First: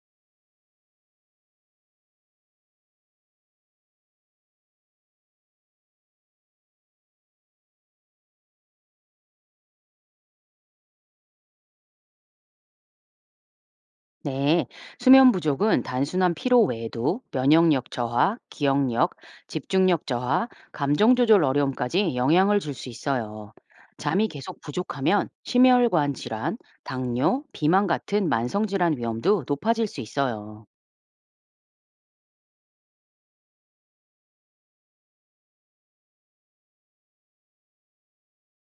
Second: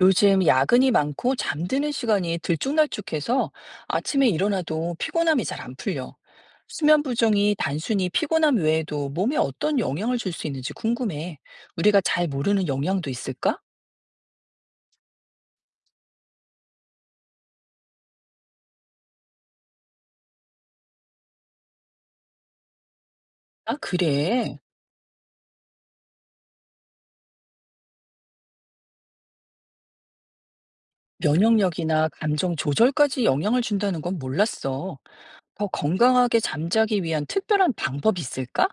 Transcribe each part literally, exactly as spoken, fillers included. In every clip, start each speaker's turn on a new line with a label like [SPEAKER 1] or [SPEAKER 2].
[SPEAKER 1] 요즘 야근이 많고 잠드는 시간이 들쭉날쭉해서 아침에 일어나도 피곤함이 잘 안 풀려. 수면 부정이 단순히 피곤함 외에도 몸에 어떤 영향을 줄 수 있는지 궁금해. 우리가 잘 모르는 영향도 있을까?
[SPEAKER 2] 네, 수면 부족은 단순한 피로 외에도 면역력 저하, 기억력, 집중력 저하, 감정 조절 어려움까지 영향을 줄 수 있어요.
[SPEAKER 1] 아,
[SPEAKER 2] 잠이
[SPEAKER 1] 그래.
[SPEAKER 2] 계속 부족하면 심혈관 질환, 당뇨, 비만 같은 만성 질환 위험도 높아질 수 있어요.
[SPEAKER 1] 면역력이나 감정 조절까지 영향을 준다는 건 몰랐어. 더 건강하게 잠자기 위한 특별한 방법이 있을까?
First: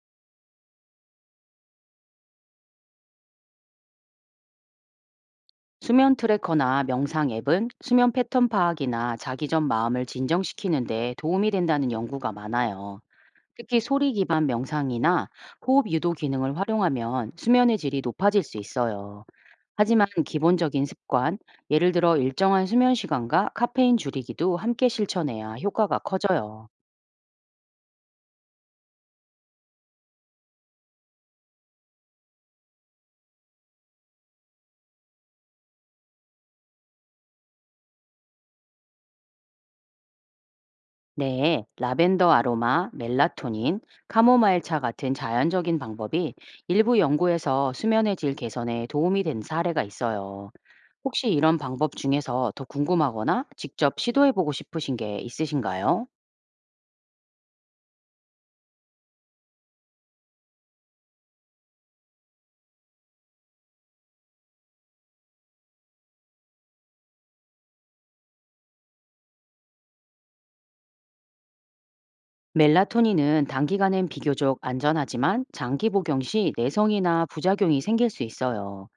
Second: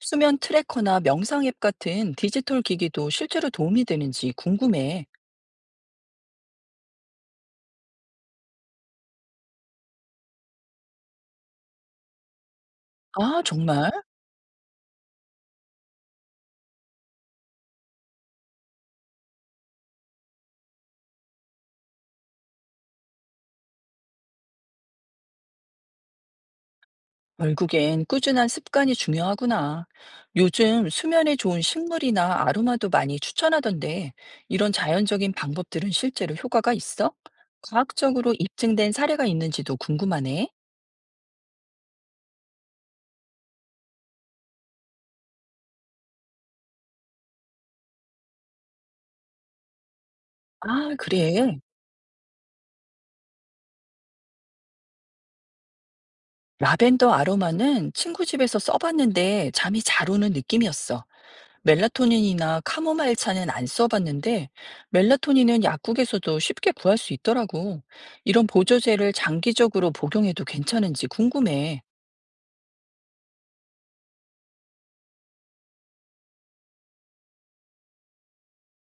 [SPEAKER 1] 수면 트래커나 명상 앱 같은 디지털 기기도 실제로 도움이 되는지 궁금해.
[SPEAKER 2] 수면 트래커나 명상 앱은 수면 패턴 파악이나 자기 전 마음을 진정시키는 데 도움이 된다는 연구가 많아요.
[SPEAKER 1] 아,
[SPEAKER 2] 특히
[SPEAKER 1] 정말?
[SPEAKER 2] 소리 기반 명상이나 호흡 유도 기능을 활용하면 수면의 질이 높아질 수 있어요. 하지만 기본적인 습관, 예를 들어 일정한 수면 시간과 카페인 줄이기도 함께 실천해야 효과가 커져요.
[SPEAKER 1] 결국엔 꾸준한 습관이 중요하구나. 요즘 수면에 좋은 식물이나 아로마도 많이 추천하던데, 이런 자연적인 방법들은 실제로 효과가 있어? 과학적으로 입증된 사례가 있는지도 궁금하네.
[SPEAKER 2] 네, 라벤더 아로마, 멜라토닌, 카모마일 차 같은 자연적인 방법이 일부 연구에서 수면의 질 개선에 도움이 된 사례가 있어요.
[SPEAKER 1] 아,
[SPEAKER 2] 혹시 이런
[SPEAKER 1] 그래.
[SPEAKER 2] 방법 중에서 더 궁금하거나 직접 시도해보고 싶으신 게 있으신가요?
[SPEAKER 1] 라벤더 아로마는 친구 집에서 써봤는데 잠이 잘 오는 느낌이었어. 멜라토닌이나 카모마일 차는 안 써봤는데, 멜라토닌은 약국에서도 쉽게 구할 수 있더라고. 이런 보조제를 장기적으로 복용해도 괜찮은지 궁금해.
[SPEAKER 2] 멜라토닌은 단기간엔 비교적 안전하지만 장기 복용 시 내성이나 부작용이 생길 수 있어요.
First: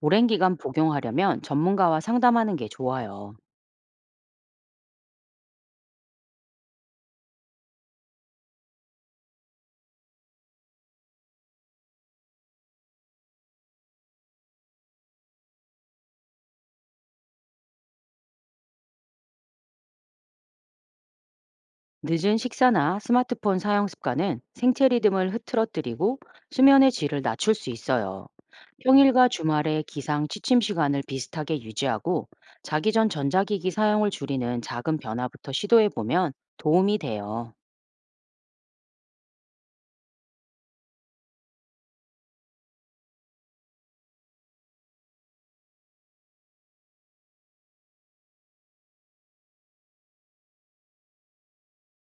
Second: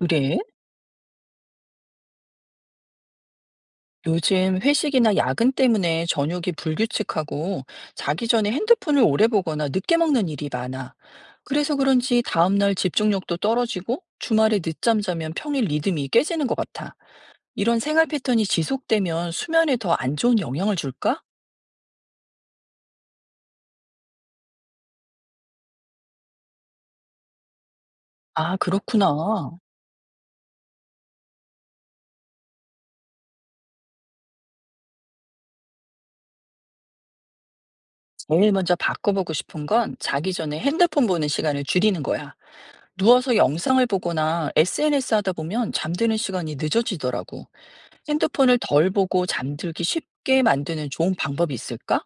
[SPEAKER 2] 오랜 기간 복용하려면 전문가와 상담하는 게 좋아요.
[SPEAKER 1] 요즘 회식이나 야근 때문에 저녁이 불규칙하고 자기 전에 핸드폰을 오래 보거나 늦게 먹는 일이 많아. 그래서 그런지 다음날 집중력도 떨어지고 주말에 늦잠 자면 평일 리듬이 깨지는 것 같아. 이런 생활 패턴이 지속되면 수면에 더 안 좋은 영향을 줄까?
[SPEAKER 2] 늦은 식사나 스마트폰 사용 습관은 생체 리듬을 흐트러뜨리고 수면의 질을 낮출 수 있어요.
[SPEAKER 1] 아, 그렇구나.
[SPEAKER 2] 평일과 주말에 기상 취침 시간을 비슷하게 유지하고 자기 전 전자기기 사용을 줄이는 작은 변화부터 시도해 보면 도움이 돼요.
[SPEAKER 1] 제일 먼저 바꿔보고 싶은 건 자기 전에 핸드폰 보는 시간을 줄이는 거야. 누워서 영상을 보거나 에스엔에스 하다 보면 잠드는 시간이 늦어지더라고. 핸드폰을 덜 보고 잠들기 쉽게 만드는 좋은 방법이 있을까?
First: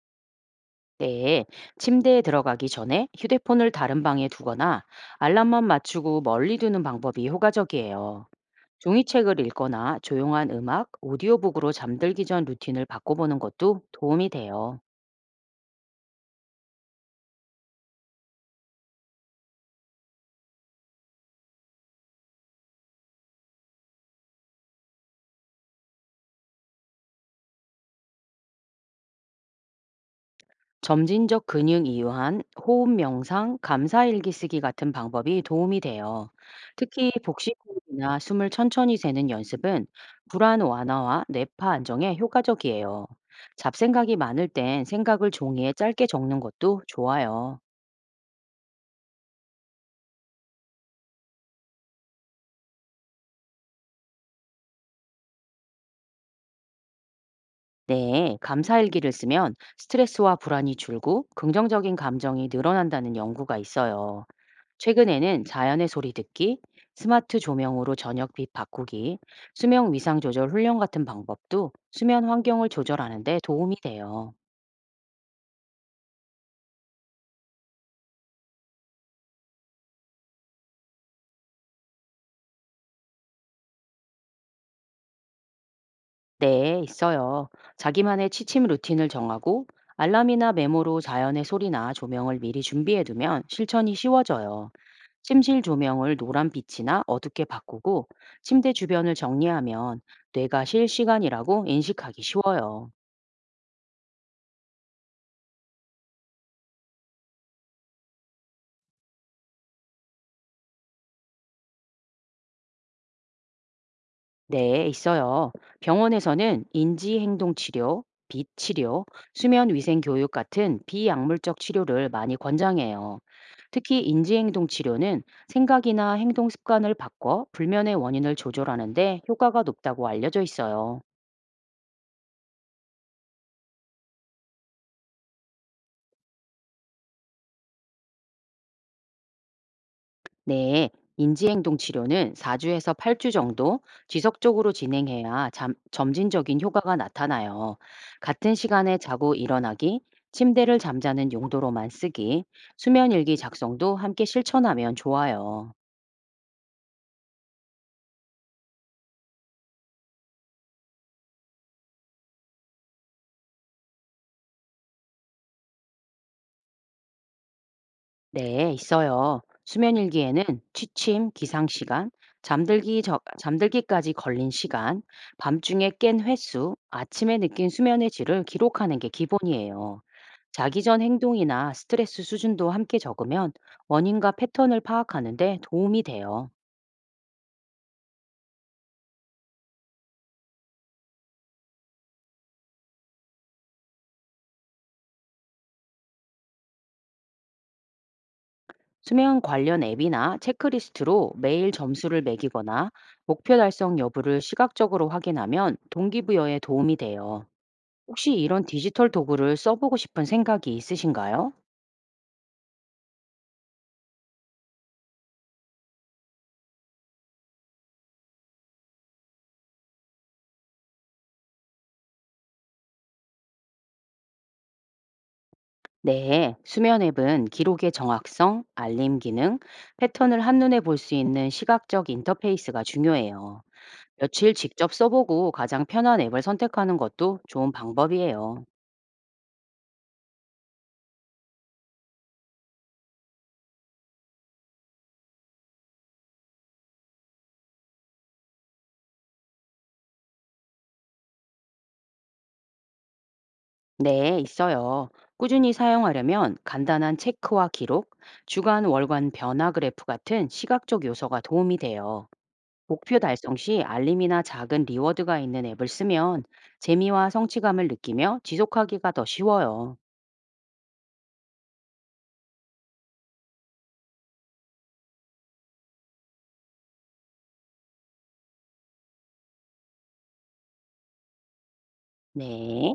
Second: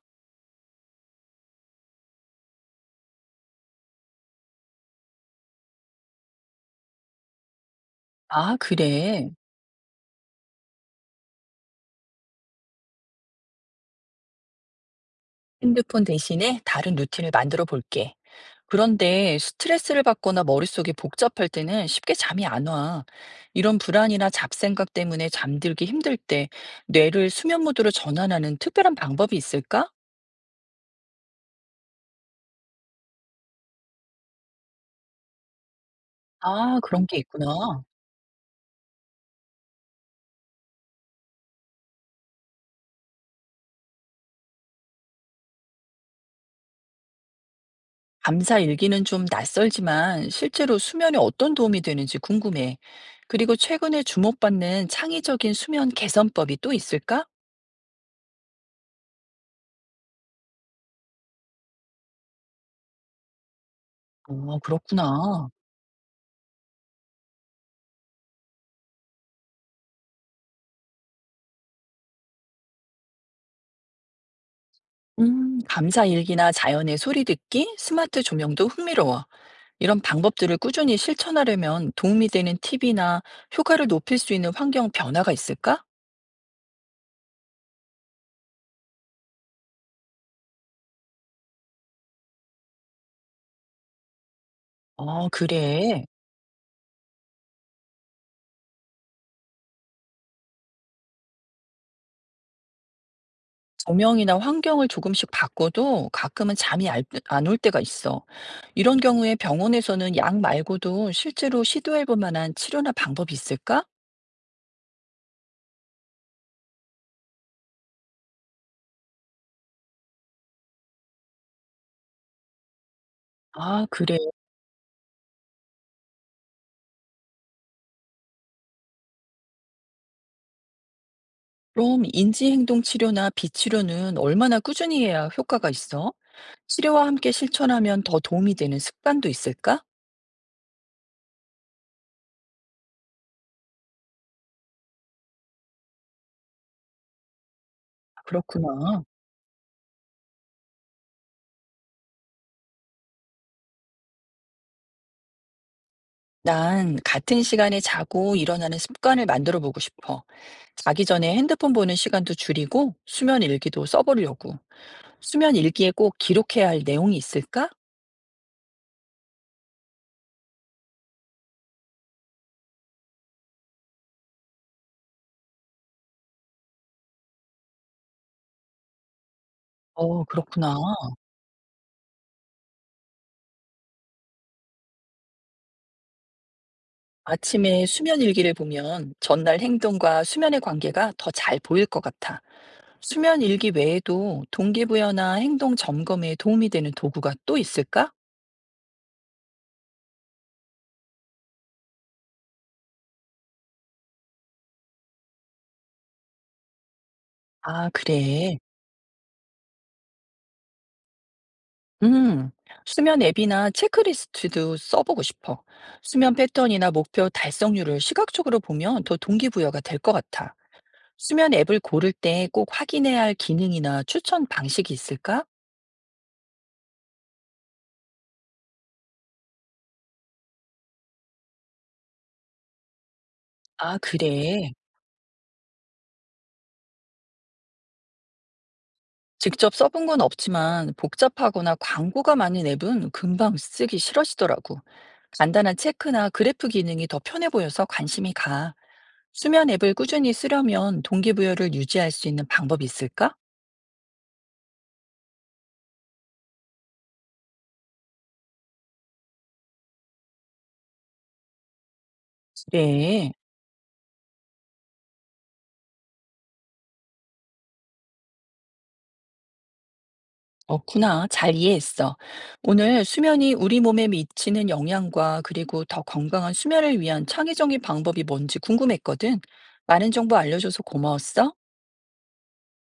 [SPEAKER 2] 네, 침대에 들어가기 전에 휴대폰을 다른 방에 두거나 알람만 맞추고 멀리 두는 방법이 효과적이에요.
[SPEAKER 1] 아, 그래.
[SPEAKER 2] 종이책을 읽거나 조용한 음악, 오디오북으로 잠들기 전 루틴을 바꿔보는 것도 도움이 돼요.
[SPEAKER 1] 핸드폰 대신에 다른 루틴을 만들어 볼게. 그런데 스트레스를 받거나 머릿속이 복잡할 때는 쉽게 잠이 안 와. 이런 불안이나 잡생각 때문에 잠들기 힘들 때 뇌를 수면 모드로 전환하는 특별한 방법이 있을까?
[SPEAKER 2] 점진적 근육 이완, 호흡 명상, 감사 일기 쓰기 같은 방법이 도움이 돼요.
[SPEAKER 1] 아, 그런
[SPEAKER 2] 특히
[SPEAKER 1] 게 있구나.
[SPEAKER 2] 복식 호흡이나 숨을 천천히 세는 연습은 불안 완화와 뇌파 안정에 효과적이에요. 잡생각이 많을 땐 생각을 종이에 짧게 적는 것도 좋아요.
[SPEAKER 1] 감사 일기는 좀 낯설지만 실제로 수면에 어떤 도움이 되는지 궁금해. 그리고 최근에 주목받는 창의적인 수면 개선법이 또 있을까?
[SPEAKER 2] 네, 감사 일기를 쓰면 스트레스와 불안이 줄고 긍정적인 감정이 늘어난다는 연구가 있어요.
[SPEAKER 1] 어,
[SPEAKER 2] 최근에는
[SPEAKER 1] 그렇구나.
[SPEAKER 2] 자연의 소리 듣기, 스마트 조명으로 저녁 빛 바꾸기, 수면 위상 조절 훈련 같은 방법도 수면 환경을 조절하는 데 도움이 돼요.
[SPEAKER 1] 음, 감사 일기나 자연의 소리 듣기, 스마트 조명도 흥미로워. 이런 방법들을 꾸준히 실천하려면 도움이 되는 팁이나 효과를 높일 수 있는 환경 변화가 있을까?
[SPEAKER 2] 네, 있어요. 자기만의 취침 루틴을 정하고 알람이나 메모로 자연의 소리나 조명을 미리 준비해 두면 실천이 쉬워져요.
[SPEAKER 1] 어,
[SPEAKER 2] 침실
[SPEAKER 1] 그래.
[SPEAKER 2] 조명을 노란 빛이나 어둡게 바꾸고 침대 주변을 정리하면 뇌가 실시간이라고 인식하기 쉬워요.
[SPEAKER 1] 조명이나 환경을 조금씩 바꿔도 가끔은 잠이 안 올 때가 있어. 이런 경우에 병원에서는 약 말고도 실제로 시도해 볼 만한 치료나 방법이 있을까?
[SPEAKER 2] 네, 있어요. 병원에서는 인지행동치료, 빛치료, 수면위생교육 같은 비약물적 치료를 많이 권장해요.
[SPEAKER 1] 아,
[SPEAKER 2] 특히
[SPEAKER 1] 그래.
[SPEAKER 2] 인지행동치료는 생각이나 행동 습관을 바꿔 불면의 원인을 조절하는데 효과가 높다고 알려져 있어요.
[SPEAKER 1] 그럼 인지행동 치료나 비치료는 얼마나 꾸준히 해야 효과가 있어? 치료와 함께 실천하면 더 도움이 되는 습관도 있을까?
[SPEAKER 2] 네, 인지행동 치료는 사 주에서 팔 주 정도 지속적으로 진행해야 잠- 점진적인 효과가 나타나요. 같은 시간에
[SPEAKER 1] 그렇구나.
[SPEAKER 2] 자고 일어나기, 침대를 잠자는 용도로만 쓰기, 수면일기 작성도 함께 실천하면 좋아요.
[SPEAKER 1] 난 같은 시간에 자고 일어나는 습관을 만들어 보고 싶어. 자기 전에 핸드폰 보는 시간도 줄이고 수면 일기도 써보려고. 수면 일기에 꼭 기록해야 할 내용이 있을까?
[SPEAKER 2] 네, 있어요. 수면 일기에는 취침, 기상 시간, 잠들기 저, 잠들기까지 걸린 시간, 밤중에 깬 횟수, 아침에 느낀 수면의 질을 기록하는 게 기본이에요.
[SPEAKER 1] 어, 그렇구나.
[SPEAKER 2] 자기 전 행동이나 스트레스 수준도 함께 적으면 원인과 패턴을 파악하는 데 도움이 돼요.
[SPEAKER 1] 아침에 수면 일기를 보면 전날 행동과 수면의 관계가 더 잘 보일 것 같아. 수면 일기 외에도 동기부여나 행동 점검에 도움이 되는 도구가 또 있을까?
[SPEAKER 2] 수면 관련 앱이나 체크리스트로 매일 점수를 매기거나 목표 달성 여부를 시각적으로 확인하면 동기부여에 도움이 돼요.
[SPEAKER 1] 아,
[SPEAKER 2] 혹시
[SPEAKER 1] 그래.
[SPEAKER 2] 이런 디지털 도구를 써보고 싶은 생각이 있으신가요?
[SPEAKER 1] 음, 수면 앱이나 체크리스트도 써보고 싶어. 수면 패턴이나 목표 달성률을 시각적으로 보면 더 동기부여가 될 것 같아. 수면 앱을 고를 때 꼭 확인해야 할 기능이나 추천 방식이 있을까?
[SPEAKER 2] 네, 수면 앱은 기록의 정확성, 알림 기능, 패턴을 한눈에 볼 수 있는 시각적 인터페이스가 중요해요.
[SPEAKER 1] 아
[SPEAKER 2] 며칠
[SPEAKER 1] 그래.
[SPEAKER 2] 직접 써보고 가장 편한 앱을 선택하는 것도 좋은 방법이에요.
[SPEAKER 1] 직접 써본 건 없지만 복잡하거나 광고가 많은 앱은 금방 쓰기 싫어지더라고. 간단한 체크나 그래프 기능이 더 편해 보여서 관심이 가. 수면 앱을 꾸준히 쓰려면 동기부여를 유지할 수 있는 방법이 있을까?
[SPEAKER 2] 네, 있어요. 꾸준히 사용하려면 간단한 체크와 기록, 주간 월간 변화 그래프 같은 시각적 요소가 도움이 돼요. 목표
[SPEAKER 1] 그래.
[SPEAKER 2] 달성 시 알림이나 작은 리워드가 있는 앱을 쓰면 재미와 성취감을 느끼며 지속하기가 더 쉬워요.
[SPEAKER 1] 없구나. 잘 이해했어. 오늘 수면이 우리 몸에 미치는 영향과 그리고 더 건강한 수면을 위한 창의적인 방법이 뭔지 궁금했거든. 많은 정보 알려줘서 고마웠어.
[SPEAKER 2] 네.